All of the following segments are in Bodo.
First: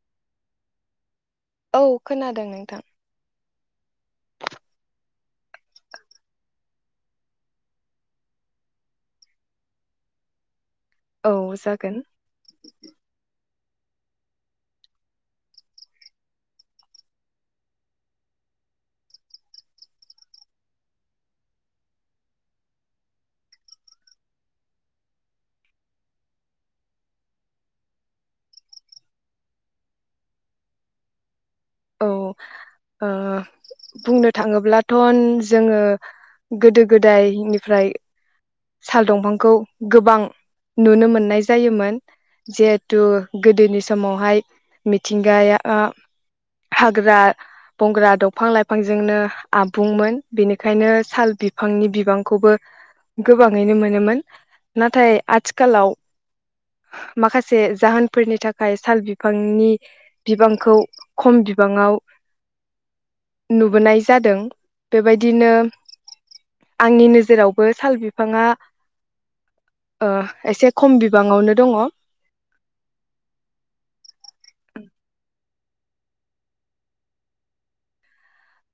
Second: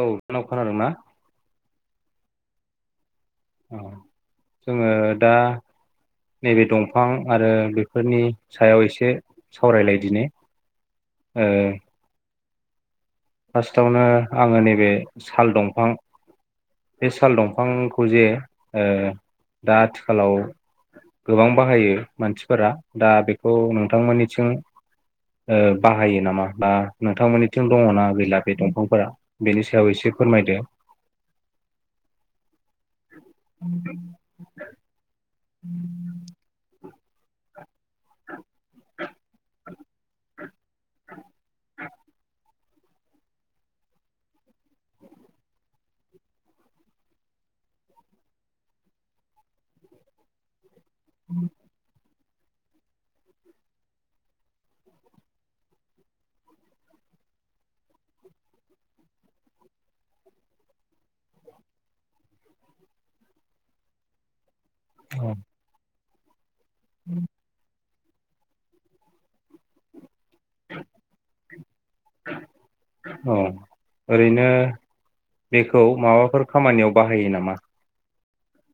औ नोंनाव खोनादोंना? औ खोनादों नोंथां। अ जोङो दा नैबे दंफां आरो बेफोरनि सायाव एसे सावरायलायदिनि। औ जागोन। फार्सतावनो आङो नैबे साल दंफां बे साल दंफांखौ जे ओ दा आथिखालाव गोबां बाहायो मानसिफोरा दा बेखौ नोंथांमोननिथिं ओ बाहायो नामा बा नोंथांमोननिथिं दङना गैला बे दंफांफोरा बेनि सायाव एसे फोरमायदो? औ अ ओ बुंनो थाङोब्लाथ' अन जोङो गोदो गोदायनि फ्राय साल दंफांखौ गोबां नुनो मोननाय जायोमोन जिहेथु गोदोनि समावहाय मिथिंगाया हाग्रा बंग्रा दंफां लाइफांजोंनो आबुंमोन बेनिखाय ओंखायनो साल बिफांनि बिबां खौबो गोबाङैनो मोनोमोन नाथाय आथिखालाव माखासे जाहोनफोरनि थाखाय साल बिफांनि बिबांखौ खम बिबाङाव नुबोनाय जादों। बेबायदिनो आंनि नोजोरावबो सालबिफ फांआ ओ एसे खम बिबाङावनो दङ। औ ओरैनो बेखौ माबाफोर खामानियाव बाहायो नामा?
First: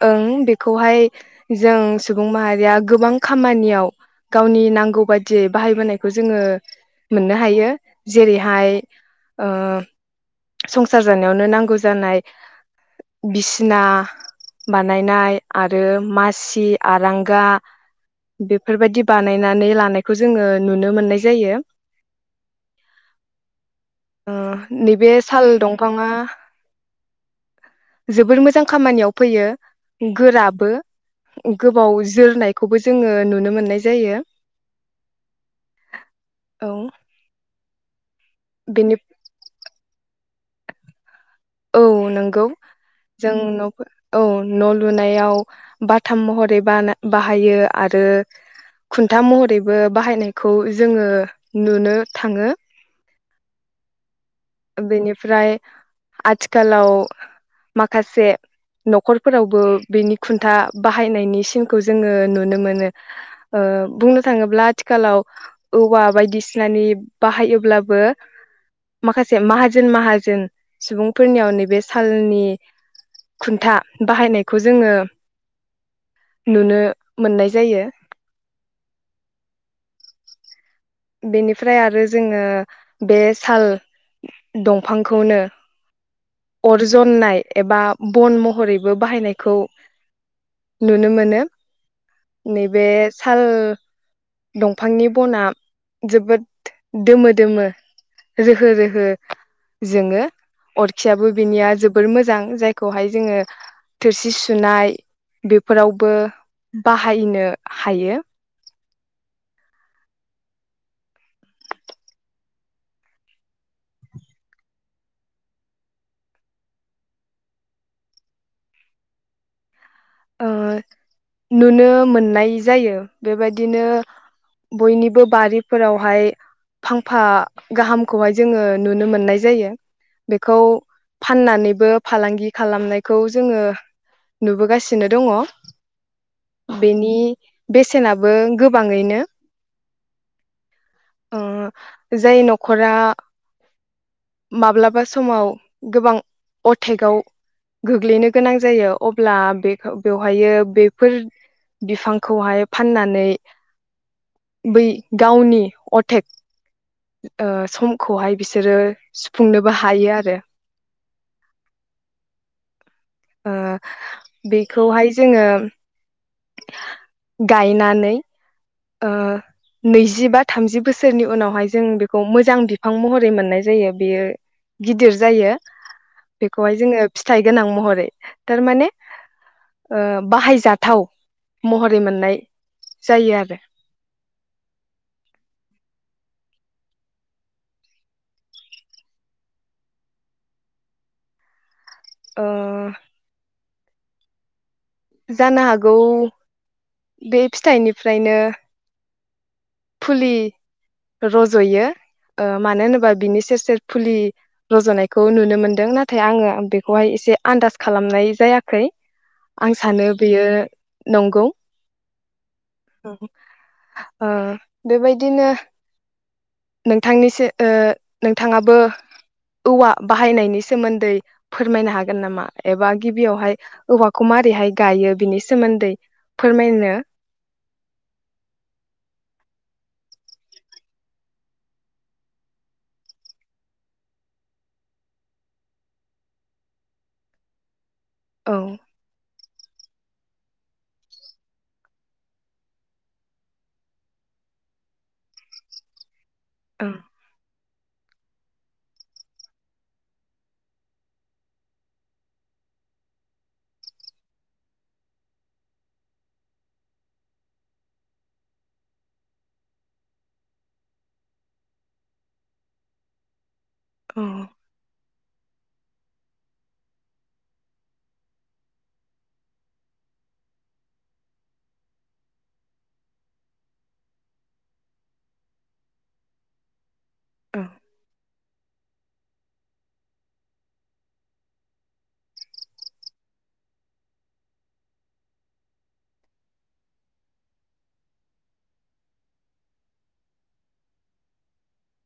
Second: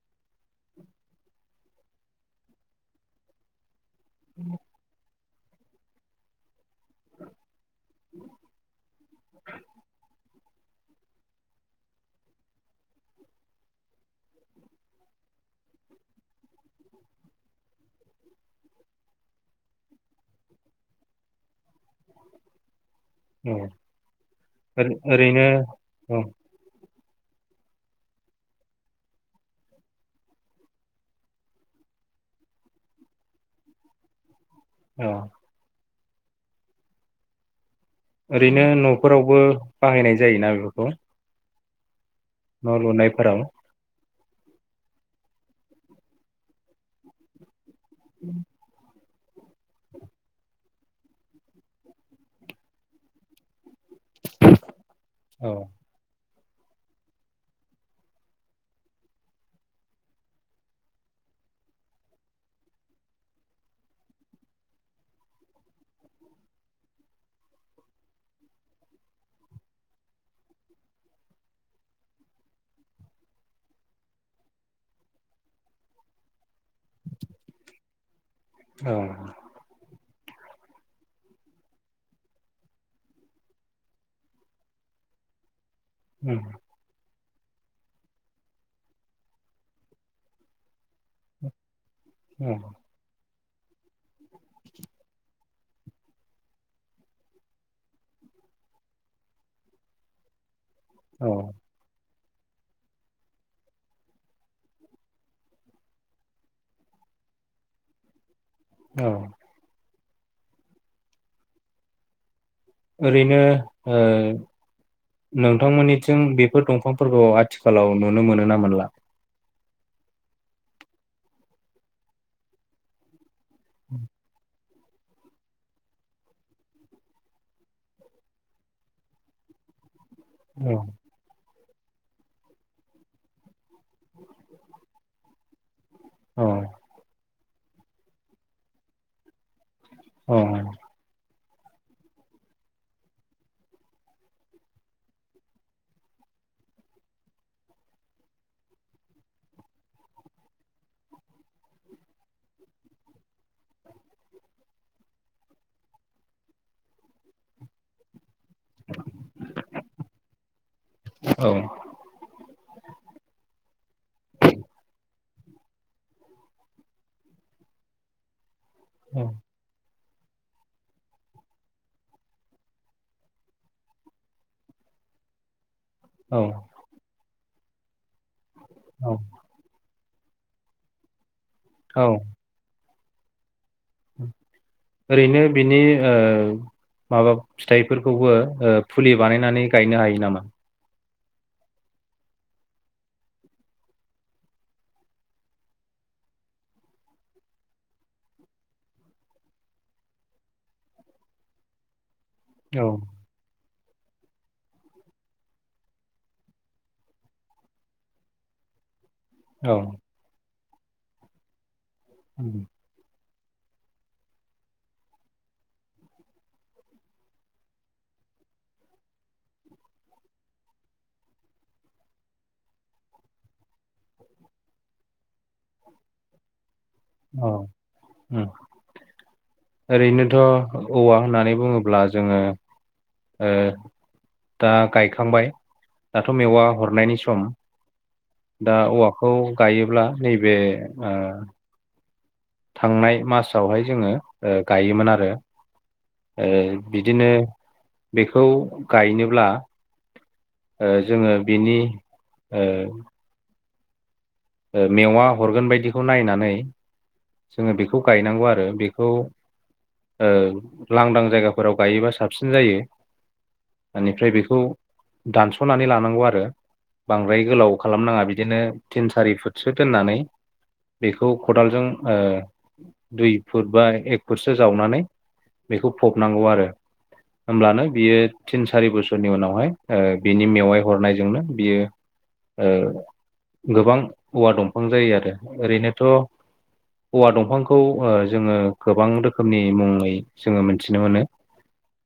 ओं बेखौहाय जों सुबुं माहारिया गोबां खामानियाव गावनि नांगौ बायद जे बाहायबोनायखौ जोङो मोननो हायो। जेरैहाय ओ संसार जानायावनो नांगौ जानाय बिसिना बानायनाय आरो मासि, आरांगा बेफोरबायदि बानायनानै लानायखौ जोङो नुनो मोननाय जायो। औ ओ नैबेस ओरैनो साल दंफाङा औ जोबोर मोजां खामानियाव फैयो गोराबो गोबाव जोरनायखौबो जोङो नुनो मोननाय जायो। अ औ ओरैनो बेनि न'फोरावबो बाहायनाय जायोना बेफोरखौ औ नों गौ न' जों लुनायफोराव न'फोर औ न' लुनायाव बाथाम महरै बाना बाहायो। आरो खुन्था महरैबो बाहायनायखौ जोङो नुनो थाङो। ओ औ बेनिफ्राय आथिखालाव माखासे न'खरफोरावबो बेनि खुन्था बाहायनायनि सिनखौ जोङो नुनो मोनो ओ बुंनो थाङोब्ला आथिखालाव औवा बायदिसिनानि बाहायोब्लाबो माखासे माहाजोन माहाजोन सुबुंफोरनियाव नैबे सालनि खुन्था बाहायनायखौ जोङो नुनो मोननाय जायो। थ' बेनिफ्राय आरो जोङो बे साल दंफांखौनो उम अर जननाय एबा बन महरैबो बाहायनायखौ नुनो मोनो। उम नैबे श साल दंफांनि बना जोबोद दोमो दोमो रोहो रोहो जोङो। औ अरखियाबो बिनिया जोबद मोजां। मोजां जायखौहाय जोङो थोरसि सुनाय बेफोरावबो बाहायनो हायो। औ ओरैनो ओ नोंथांमोननिथिं बेफोर दंफांफोरखौ आथिखालाव नुनो मोनो ना मोनला? ओ नुनो मोननाय जायो। बेबायदिनो बयनिबो बारिफोरावहाय फांफा गाहामखौहाय जोङो नुनो मोननाय जायो। बेखौ औ फाननानै ब फालांगि खालामनायखौ जोङो नुबोगासिनो। नो दङ। औ बेनि बेसेनाबो गोबाङैनो अ अ जाय न'खरा माब्लाबा समाव गोबां अटेकआव गोग्लैनो गोनां जायो अब्ला बे बेवहायो बेफोर बिफांखौहाय फाननानै बै गावनि अटेक अ समखौहाय बिसोरो सुफुंनोबो हायो आरो। औ अ बेखौहाय जोङो गायनानै आ औ नैजि बा थामजि बोसोरनि उनावहाय जों बेखौ मोजां बिफां महरै मोननाय जायो बेयो गिदिर जायो। औ बेखौहाय जोङो फिथाइ गोनां महरै थारमाने ओ बाहायजाथाव महरै औ मोननाय जायो आरो। ओरैनो बिनि ओ माबा फिथाइफोरखौबो फुलि बानायनानै गायनो हायो नामा? अ जानो हागौ बे फिथाइनिफ्रायनो फुलि रज'यो। अ मानो औ होनोबा बिनि सेर सेर फुलि रज'नायखौ नुनो मोनदों नाथाय आङो बेखौहाय एसे आन्दास खालामनाय जायाखै औ आं सानो बेयो नंगौ उम अ बेबायदिनो नोंथांनिसो नोंथाङाबो औवा बाहायनायनि सोमोन्दै फोरमायनो हागोन नामा एबा गिबियावहाय औवाखौ मोरैहाय गायो बिनि सोमोन्दै फोरमायनो। औ उम ओरैनोथ' औवा होननानै बुङोब्ला जोङो उ दा गायखांबाय दाथ' मेवा हरनायनि सम औ दा औवाखौ गायोब्ला नैबे अ थांनाय मासावहाय जोङो गायोमोन आरो औ बिदिनो बेखौ गायनोब्ला अ जोङो बिनि अ अ मेवा हरगोन बायदिखौ नायनानै जोङो बेखौ गायनांगौ आरो बेखौ अ लांदां जायगाफोराव गायोबा साबसिन जायो। औ बेनिफ्राय बेखौ दानस'नानै लानांगौ आरो बांद्राय गोलाव खालामनाङा बिदिनो थिन सारि फुटसो दोननानै बेखौ खदालजों दुइ फुट बा एक फुटसो जावनानै बेखौ फबनांगौ आरो औ होमब्लानो बियो थिन सारि बोसोरनि उनावहाय बिनि मेवाय हरनायजोंनो बियो गोबां औवा दंफां जायो आरो ओरैनोथ' औवा दंफांखौ जोङो गोबां रोखोमनि मुङै जोङो मोनथिनो मोनो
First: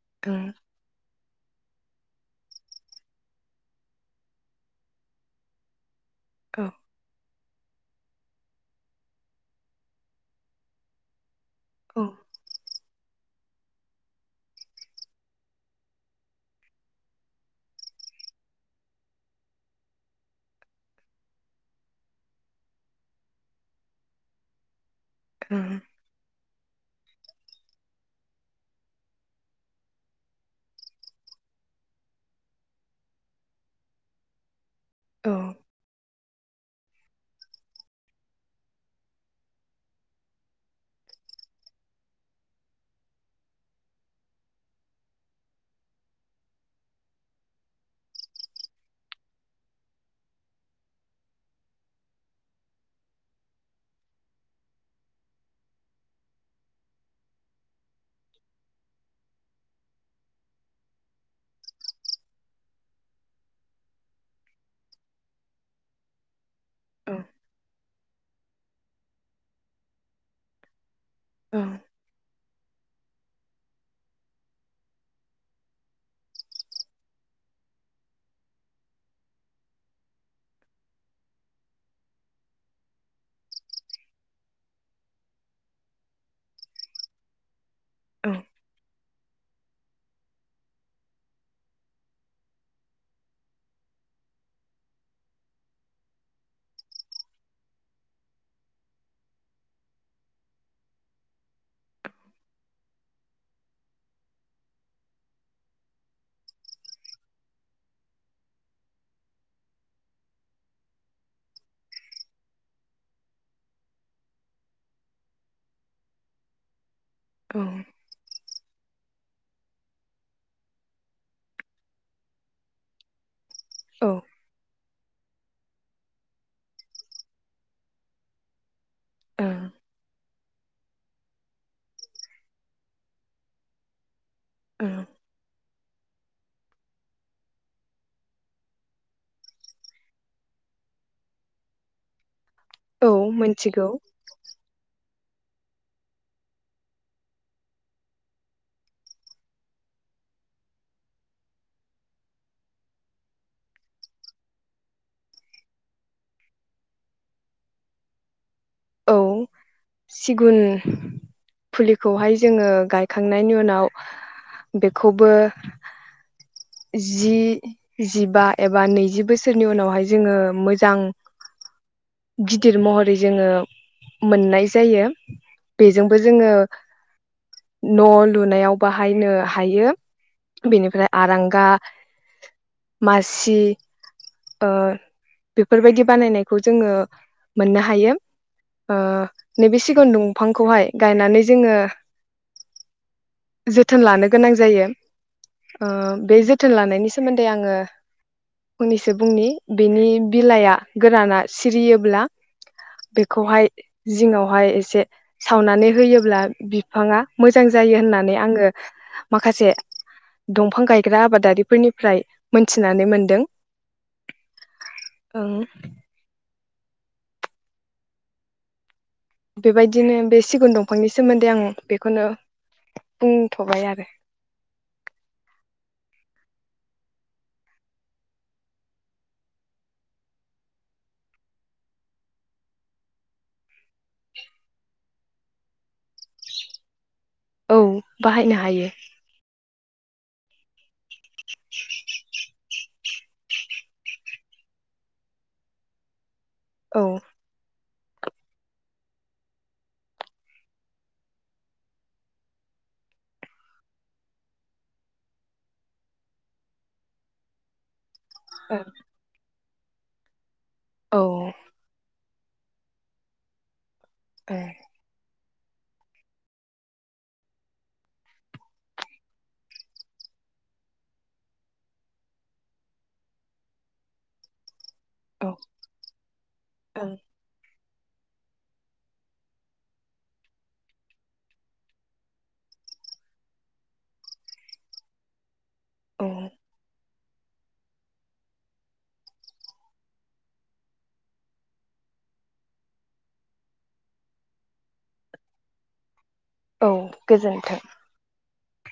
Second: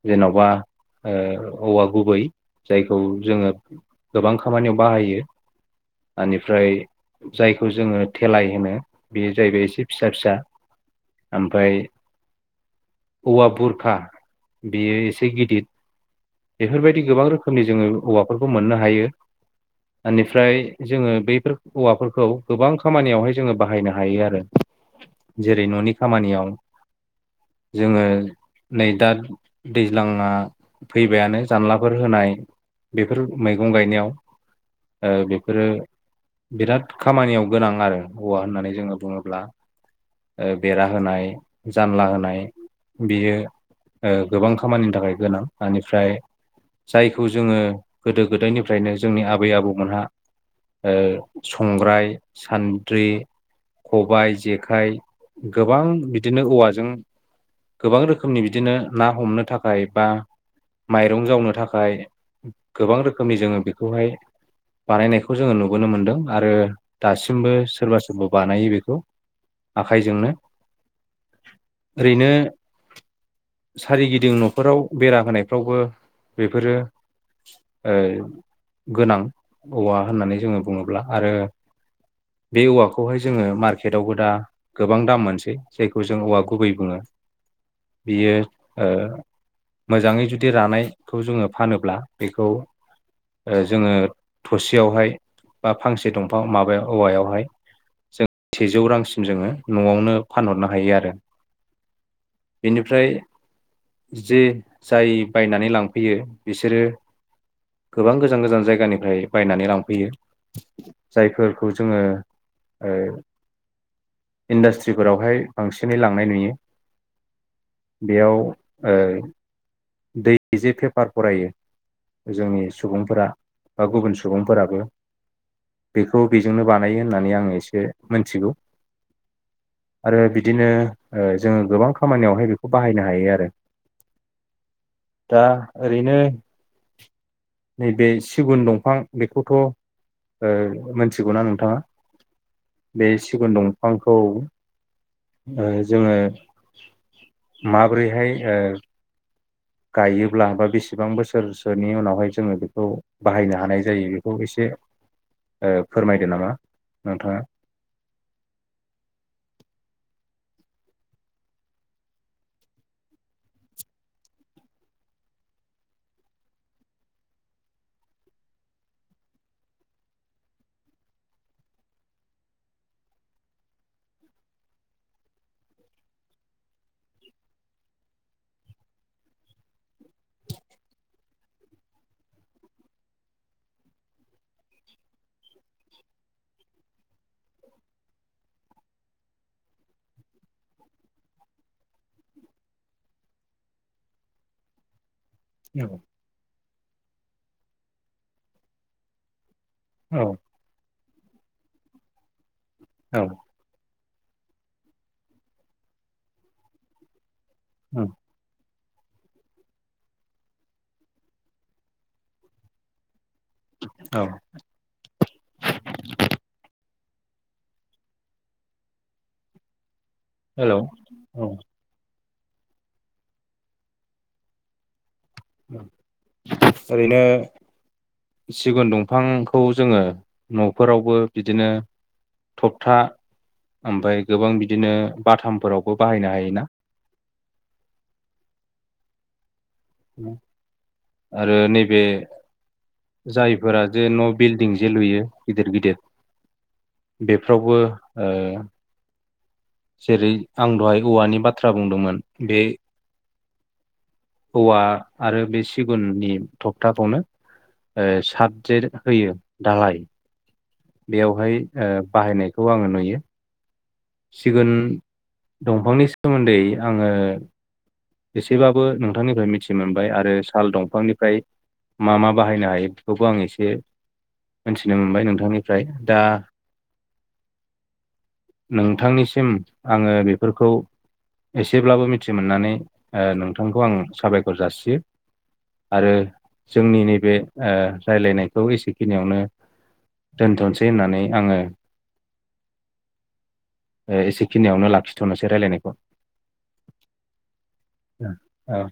जेन'बा औ औव गुबै जायखौ जोङो गोबां खामानियाव बाहायो औ बेनिफ्राय जाय खौ जोङो थेलाय होनो बेयो जाहैबाय एसे फिसा फिसा ओमफ्राय औ औवा बुरखा बेयो एसे गिदिर बेफोरबायदि गोबां रोखोमनि जोङो औवाफोरखौ मोननो हायो बेनिफ्राय जोङो बैफोर औवाफोरखौ गोबां खामानियावहाय जोङो बाहायनो हायो आरो औ जेरै न'नि खामानियाव जोङो नै दा दैज्लां फैबायानो जानलाफोर होनाय बेफोर मैगं गायनायाव बेफोरो बिराद खामानियाव गोनां आरो हौवा होननानै जोङो बुङोब्ला बेरा होनाय जानला होनाय बियो गोबां खामानिनि थाखाय गोनां। बेनिफ्राय जायखौ जोङो गोदो गोदायनिफ्रायनो जोंनि आबै आबौमोनहा संग्राय सान्द्रि खबायाइ जेखाइ गोबां बिदिनो औवाजों गोबां रोखोमनि बिदिनो ना हमनो थाखाय बा माइरं जावनो थाखाय गोबां रोखोमनि जोङो बेखौहाय बानायनायखौ जोङो नुबोनो मोनदों आरो। दासिमबो सोरबा जोंबो बानायो बेखौ आखाइजोंनो। ओरैनो सारिगिदिं न'खराव बेरा होनाय। फ्रावबो बेफोरो गोनां औवा होननानै जोङो बुङोब्ला आरो बे औवाखौहाय जोङो मार्केटावबो दा गोबां दाम मोनसै जायखौ जों औवा गुबै बुङो। बियो आ मोजाङै जुदि बिदि रानायखौ जोङो फानोब्ला बेखौ जोङो थसेयावहाय बा फांसे दंफां माबायाव औवायावहाय जों सेजौ रांसिम जोङो न'आवनो फानहरनो हायो आरो। बेनिफ्राय जे जाय बायनानै लांफैयो बिसोरो गोबां गोजान गोजान जायगानिफ्राय बायनानै लांफैयो जायफोरखौ जोङो इन्डास्ट्रिफोरावहाय बांसिनै लांनाय नुयो। औ बेयाव [unintelligible] दै जे पेपार फरायो जोंनि सुबुंफोरा बा गुबुन सुबुंफोराबो बेखौ बेजोंनो बानायो होननानै आङो एसे मोनथिगौ। आरो बि बिदिनो जोङो गोबां खामानियावहाय बेखौ बाहायनो हायो आरो। औ दा ओरैनो नैबे सिगुन दंफां बेखौथ ओ मोनथिगौना नोंथाङा? औ बे सिगुन मोनथिगौ दंफांखौ। ओ जोङो माबोरैहाय ओ गायोब्ला बा बेसेबां बोसोरसोनि उनावहाय जोङो बेखौ बाहायनो हानाय जायो बेखौ एसे ओ फोरमायदो नामा नोंथाङा? औ सिगुन फुलिखौहाय जोङो गायखांनायनि उनाव बेखौबो जि जिबा एबा नैजि बोसोरनि उनावहाय जोङो मोजां गिदिर महरै जोङो मोननाय जायो बेजोंबो जोङो न‌ लुनायाव बाहायनो हायो बेनिफ्राय आरांगा मासि ओ‌ बेफोरबायदि बानायनायखौ जोङो मोननो हायो ओ नैबे सिगुन दंफांखौहाय गायनानै जोङो जोथोन लानो गोनां जायो। औ ओ बे जों थोन लानायनि सोमोन्दै आङो उननि सो बुंनि बिनि औ बिलाइआ गोराना सिरियोब्ला औ बेखौहाय जिङावहाय एसे सावनानै होयोब्ला बिफाङा मोजां जायो होननानै आङो माखासे दंफां गायग्रा आबादारिफोरनिफ्राय मोनथिनानै मोनदों। औ ओं बेबायदि बिदिनो बे सिगुन हेलौ दंफांनि औ सोमोन्दै आं बेखौनो बुंथ बाय आरो ओरैनो सिगुन दंफांखौ जोङो न‌ फोरावबो बिदिनो थबथा ओमफ्राय गोबां बिदिनो बाथामफोरावबो बाहायनो हायोना? औ बाहायनो हायो। [unintelligible] आरो नैबे जायफोरा जे न बिल्डिं जे लुयो गिदिर गिदिर औ बेफ्रावबो ओ जेरै आं दहाय औवानि बाथ्रा बुंदोंमोन बे औवा आरो बे सिगुननि थखथाखौनो ओ औ थाबजेर होयो। दालाय औ बेयावहाय ओ बाहायनाय खौ आं नुयो। सिगुन दंफांनि सोमोन्दै आङो एसेबाबो नोंथांनिफ्राय मिथि मोनबाय आरो साल दंफांनिफ्राय मा मा बाहायनो हायो बेफोरखौ आं एसे मोनथि नो मोनबाय औ नोंथांनिफ्राय दा नोंथांनिसिम आङो बेफोरखौ एसेब्लाबो मिथि मोननानै ओ नोंथांखौ आं साबायखर जासियो। आरो औ जोंनि नै बे ओ रायज्लायनायखौ एसेखिनियावनो दोनथ'सै होननानै आङो ओ एसेखिनियावनो लाखिथ'नोसै रायलायनायखौ। औ गोजोन्थों। औ।